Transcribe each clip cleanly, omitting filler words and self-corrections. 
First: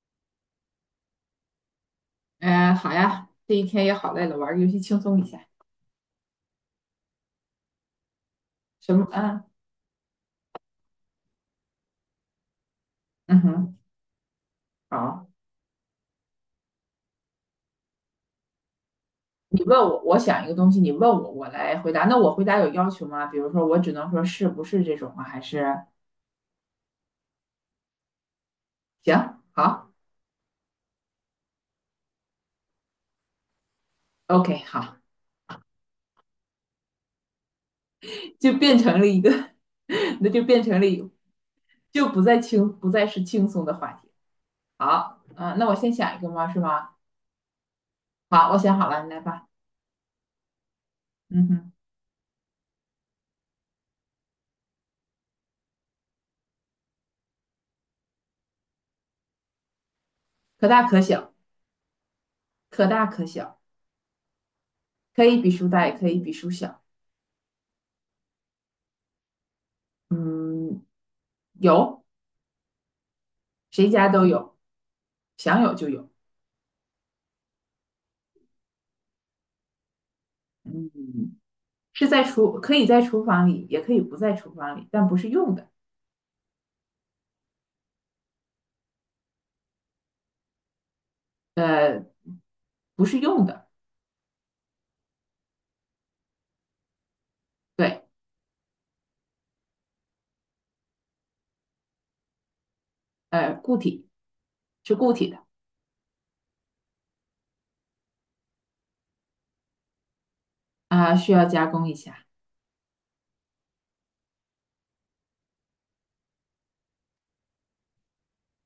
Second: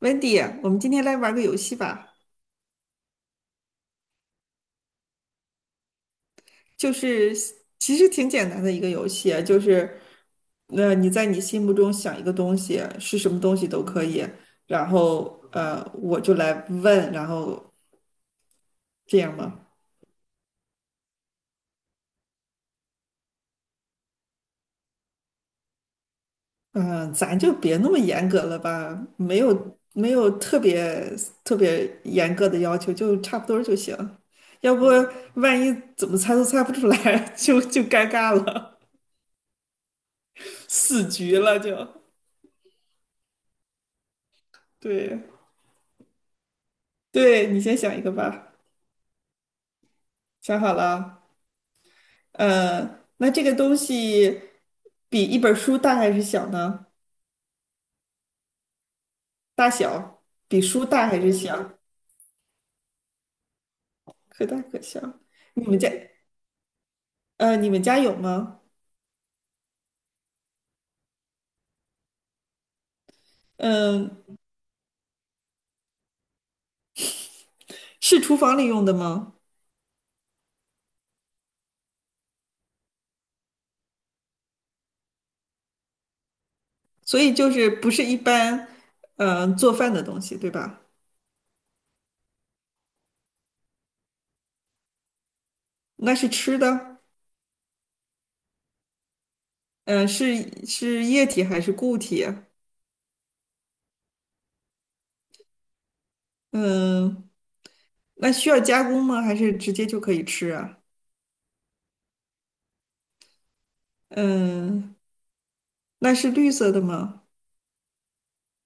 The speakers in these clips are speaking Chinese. Wendy，我们今天来玩个游戏吧，嗯，好呀，这一天也好累了，玩个游戏轻松一下。就是其实挺简单的一个什游么？戏啊，嗯就是那、你在你心目中想一个东西，是什么嗯东西哼，都可以，然好。后我就来问，然后这样吗？你问我，我想一个东西，你问我，我来回答。那我回答有要求吗？比如说，我只能说是不是这种啊？还是嗯、咱就别那么严格了吧，没行，有好没有特别特别严格的要求，就差不多儿就行，，OK，要不好，万一怎么猜都猜不出来，就尴尬 就了，变成了一个，那就变成了一，死个，局了就，就不再轻，不再是轻松的话题。对。好，那我先想一个吗？是吗？对，你先想一个好，吧，我想好了，你来吧。想好了啊。嗯哼，那这个东西比一本书大还是小呢？大小比可大书可大还小，是小？可大可小，可大可小。可以比你书们大，家也可以比书小。你们家有吗？嗯，有。谁家嗯、都有，想有就有，是厨房里用的吗？嗯，是在厨，可以在厨房里，也可以不在厨房里，但不是用的，所以就是不是一般嗯，做饭的东西，对吧？呃，不是用的，那是吃的，对，嗯、是液体还是固体啊？固体是固体的，嗯、那需要加工吗？还是直接就可以吃啊？需要加工一下，嗯、那是绿色的吗？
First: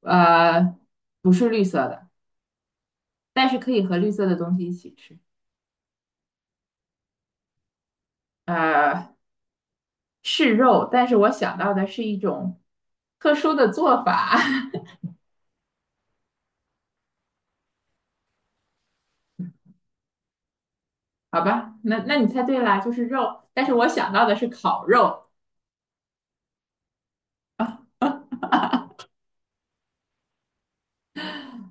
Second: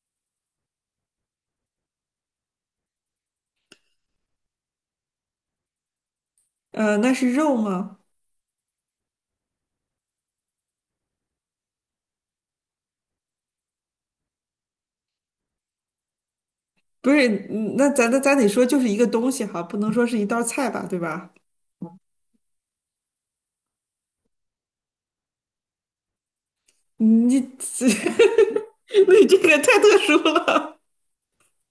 呃，不是绿色的，但是可以和绿色的东西一起吃，那是肉吗？呃，是肉，但是我想到的是一种特殊的做法，不是，嗯那咱得说就是一个东西哈，不能说是一道菜吧，对 吧？好吧，那你猜对啦，就是肉，但是我想到的是烤肉，你 你这个太特殊了。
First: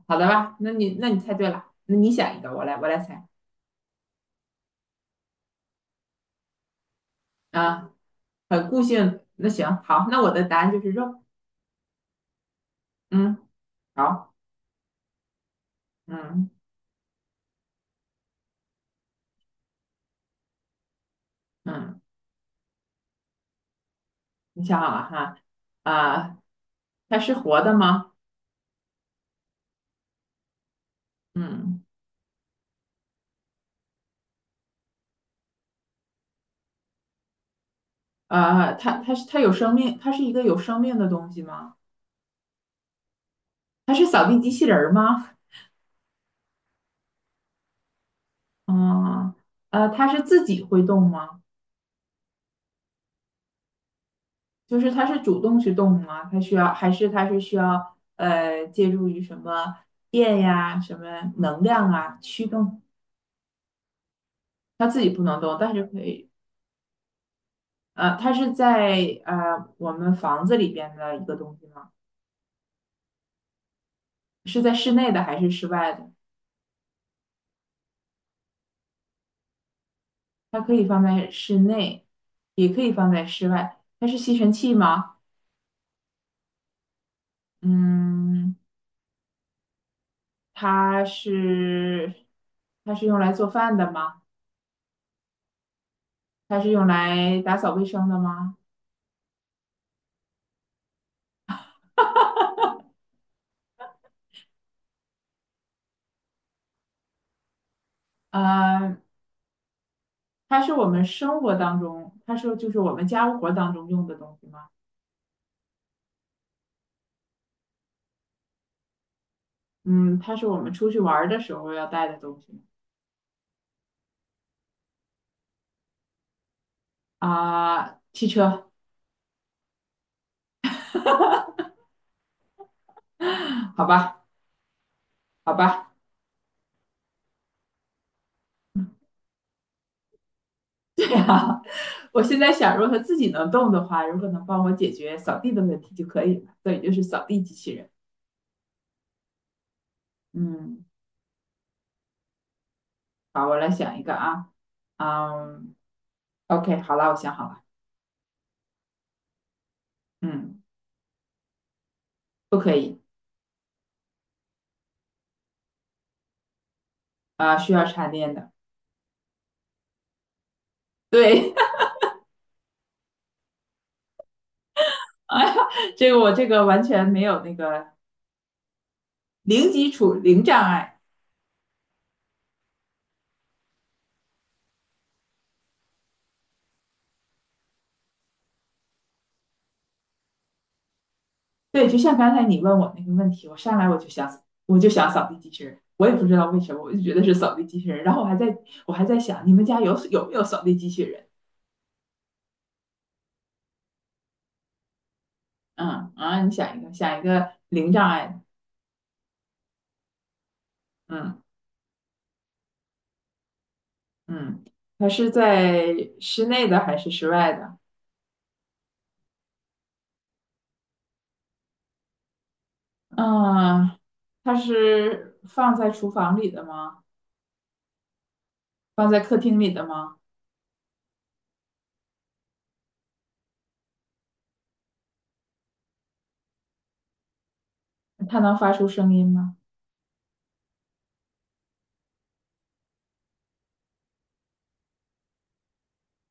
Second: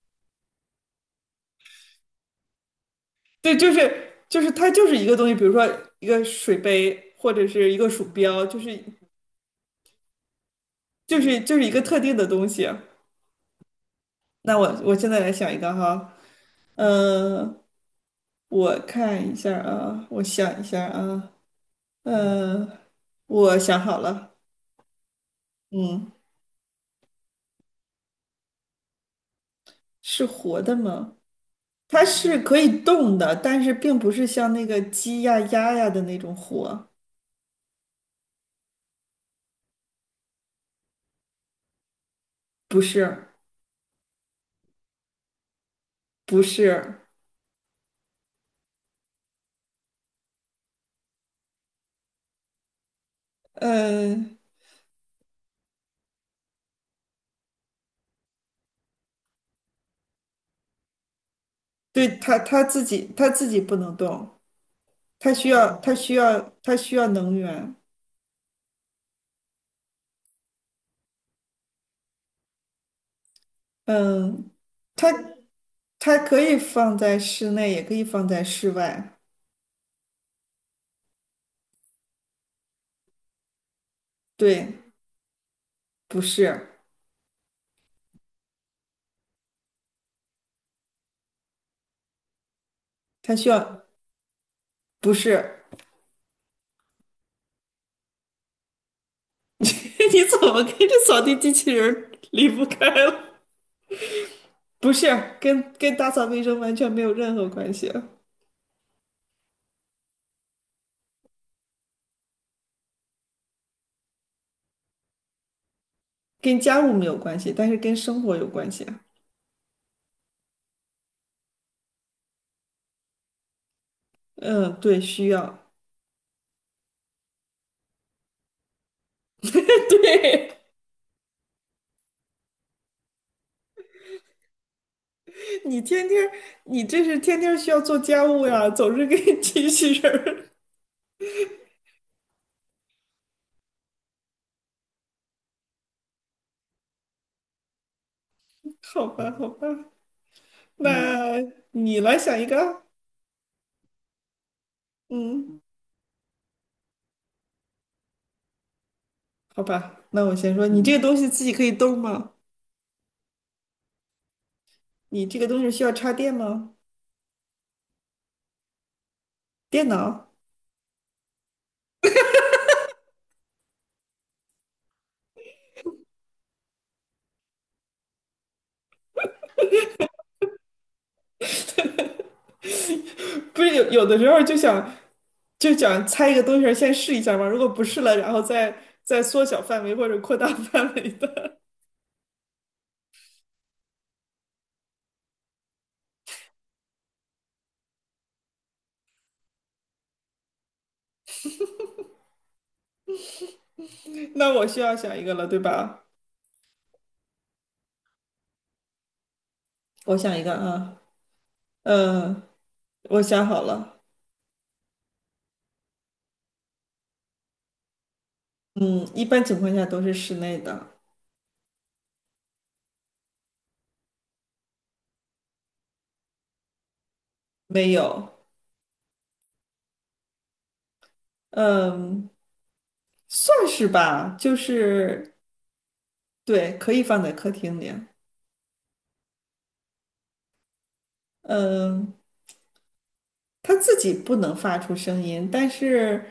好的吧，那你猜对了，那你想一个，我来猜。对，就是它就是一个东西，比如说一个水杯或者是一个啊，鼠标，很固性。那行，好，那我的答案就是肉。就是一个特定的东西。嗯，好，那我现在来想一个哈，嗯嗯、我看一下啊，我想一下啊，嗯，嗯、我想好了，你想好了哈？嗯，啊，它是活的吗？是活的吗？嗯，它是可以动的，但是并不是像那个鸡呀、鸭呀的那种火，啊，它有生命，它是一个有生命的东西吗？不是，它是扫地机器人儿吗？不是，嗯，它是自己会动吗？嗯，就是它是主动去动吗？它需要还是它是需要借助于什么电呀、什么能量对，啊它驱它动？自己它自己不能动，它自己不它能需动，但要是它可以。需要能源，呃，它是在我们房子里边的一个东西吗？嗯，是在室它内的还是室外的？它可以放在室内，也可以放在室外，它可以放在室内，也可以放在室外。它是吸尘对，器吗？不是，嗯，它是它是用来它做需饭要，的吗？不是，它是用来打扫卫生的吗？你怎么跟这扫地机器人儿离不开了？不是，跟打扫卫生完全没有任何关系。呃，它是我们生活当中，它是就是我们家务活当中用的东西吗？跟家务没有关系，但是跟生活有关系啊。嗯，它是我们出去玩儿的时候要带的东西吗？嗯，对，需要。啊，汽车，对，好吧，好你吧。天天，你这是天天需要做家务呀，总是跟机器人儿。对啊，我现在想，如果它自己能动的话，如果能帮我解决扫地的问题就可以了，所以就是扫地机器人。好吧，好吧，嗯嗯，那你来想一个啊。好，我来想一个啊，嗯，嗯，OK，好了，我想好了，好吧，那我先嗯，说，你这个东西自己可以动吗？不可以你这个东西需要插电吗？啊，需要插电的。电脑？对，哎呀，我这个完全没有那个零基础、零障碍。不是有时候就想就想猜一个东西儿先试一下嘛，如果不试了，然后再再缩小范围或者扩大 范围的。对，就像刚才你问我那个问题，我上来我就想，我就想扫地机器人，我也不知道为什么，我就觉得是扫地机器人，然后我还在想，你们家有没有扫地机器人？那我需要想一个了，对吧？嗯啊，你想一个，想一个零障碍的，我想一个啊，嗯嗯，我想好了，嗯，它是在室内的还是室外的？嗯，一般情况下都是室内的，嗯，它是放在厨房里的吗？没有，放在客厅里的吗？嗯，算是吧，就是对，可以放在客厅里，它能发出声音吗？嗯，它自己不能发出声音，但是，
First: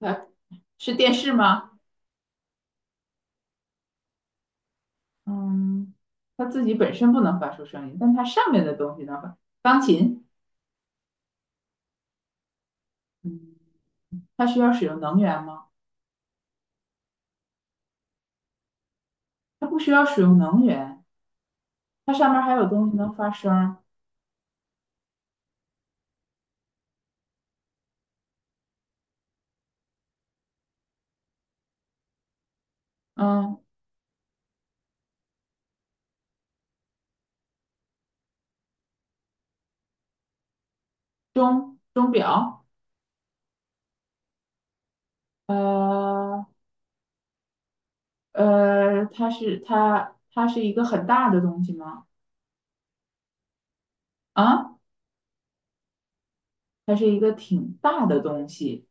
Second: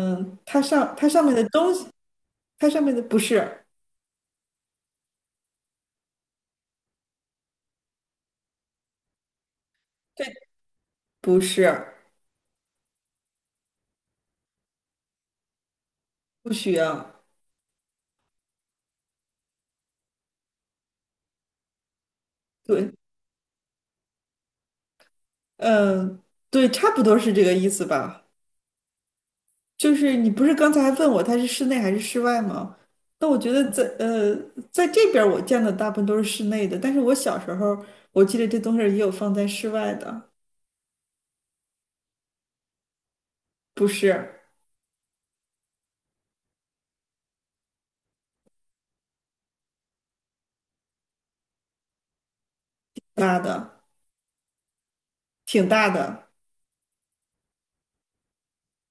它是它电上视面的吗？东西，它上面的不是，嗯，它自己本身不能发出声音，但它上面的东西能发。钢琴，对，不是，嗯，它需要使用能源吗？不需要，它不需要使用能源，它上面还有东对，西能发声儿嗯，对，差不多是这个意思吧。就是你不是刚才还问我它是室内还是室外吗？那我觉嗯，得在在这边儿我见的大部分都是室内的，但是我小时候我记得这东西儿也有放在室外的，钟表，不是呃。它是一个很大的东西吗？大的，啊，挺大的，它是一个挺大的东西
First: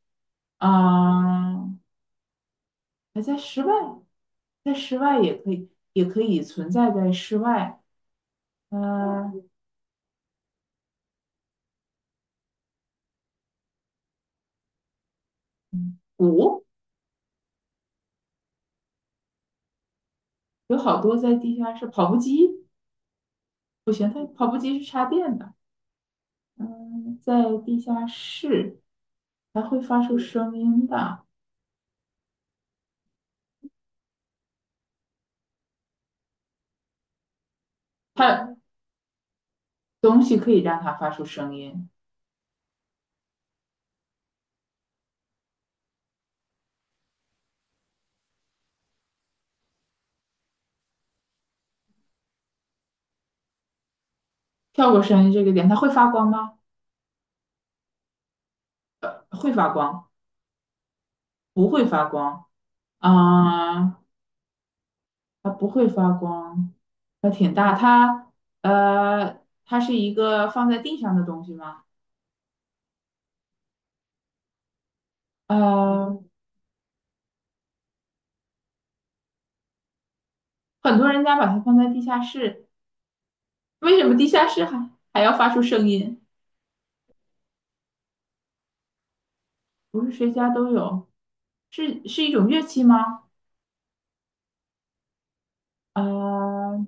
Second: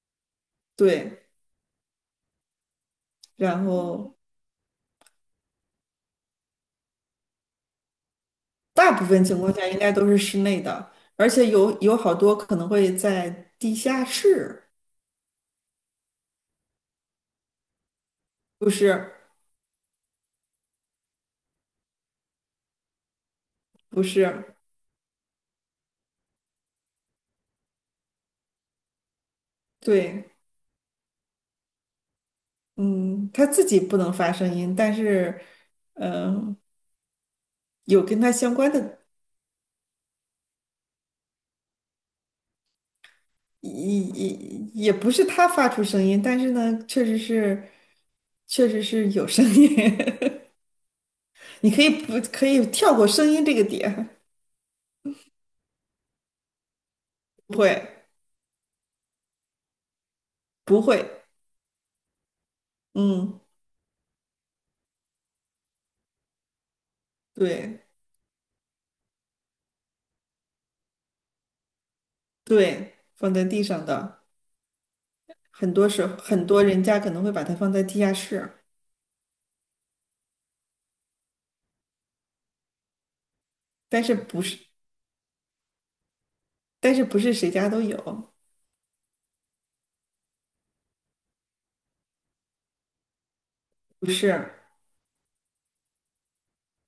对。啊，还在室然外，后在室外也可以存在在室外。大部分呃，情况下应该都是室内的，而且有好多可能会在地下室，嗯鼓不是有好多在地下室，跑步机不不行，它跑是，步机是插电的。嗯，在地下室还会发出对，声音的，嗯，它自己不能发声音，但是嗯、呃有跟它相它关的。东西可以让它发出声音。也也也不是他发出声音，但是呢，确实是，确实是有声音。你可以不可以跳过声音这个点？跳过声音这个点，它会发光吗？不会，会发光。不会，不会发光嗯，啊，它不会发光，它挺大，对它它是一个放在地上的东西吗？对，放在地上的，很多时候呃，很多人家可能会把它放在地下室，很多人家把它放在地下室，为什但是么地不下是，室还要发出声音？但是不是谁家都有，不是谁家都有，是一种乐器吗？不是呃，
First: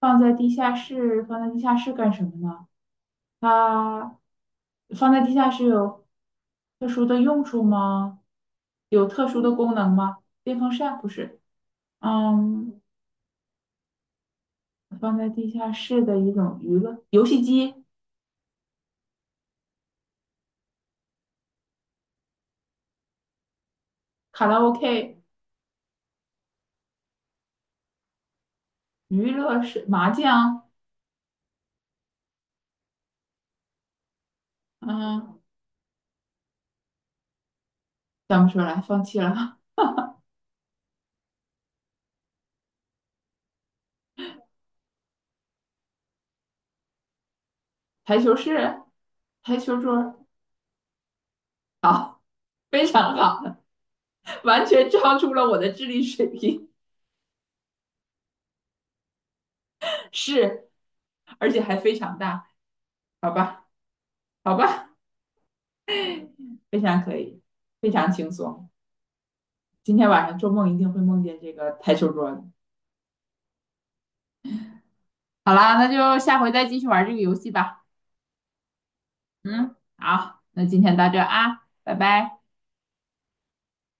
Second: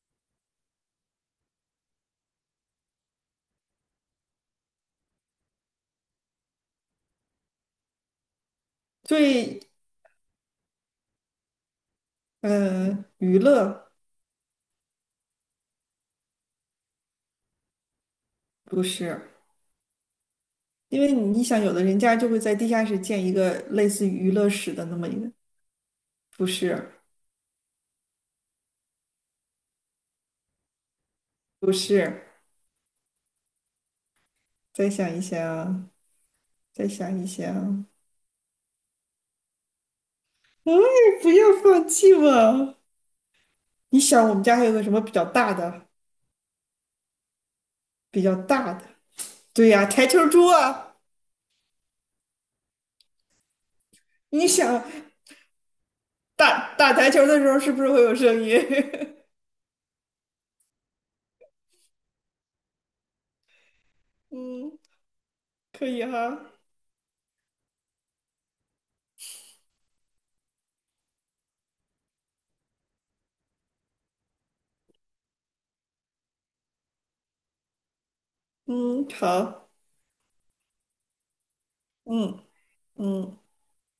放在地下室，放在地下室干什么呢？它放在地下室有特殊的用处吗？有特殊的最功能吗？电风扇不是，嗯，娱乐放在地下室的一种娱乐，游戏机、不是，因为你想，有的人家就会在地下室建一个类似于娱卡乐拉 室的那么一 OK、个。不是，娱乐室、麻将，不是，再想一嗯，想，再想一想，想不出来，放弃了。哎，不要放弃嘛！你想，我们家还有个什么比较大的？台比较球大室、的，台对球呀、台球桌，桌啊！好，非常好，你完想全超出了我的智力水平，打打台球的时候，是不是会有声音？是，而且还非常大，好吧，好嗯，吧，可以哈。非常可以，非常轻松。今天晚上做梦一定会梦见这个台球桌的。好啦，那就下回再继续玩这个游戏吧。嗯，好，嗯，好，那今天到这啊，拜拜。嗯嗯。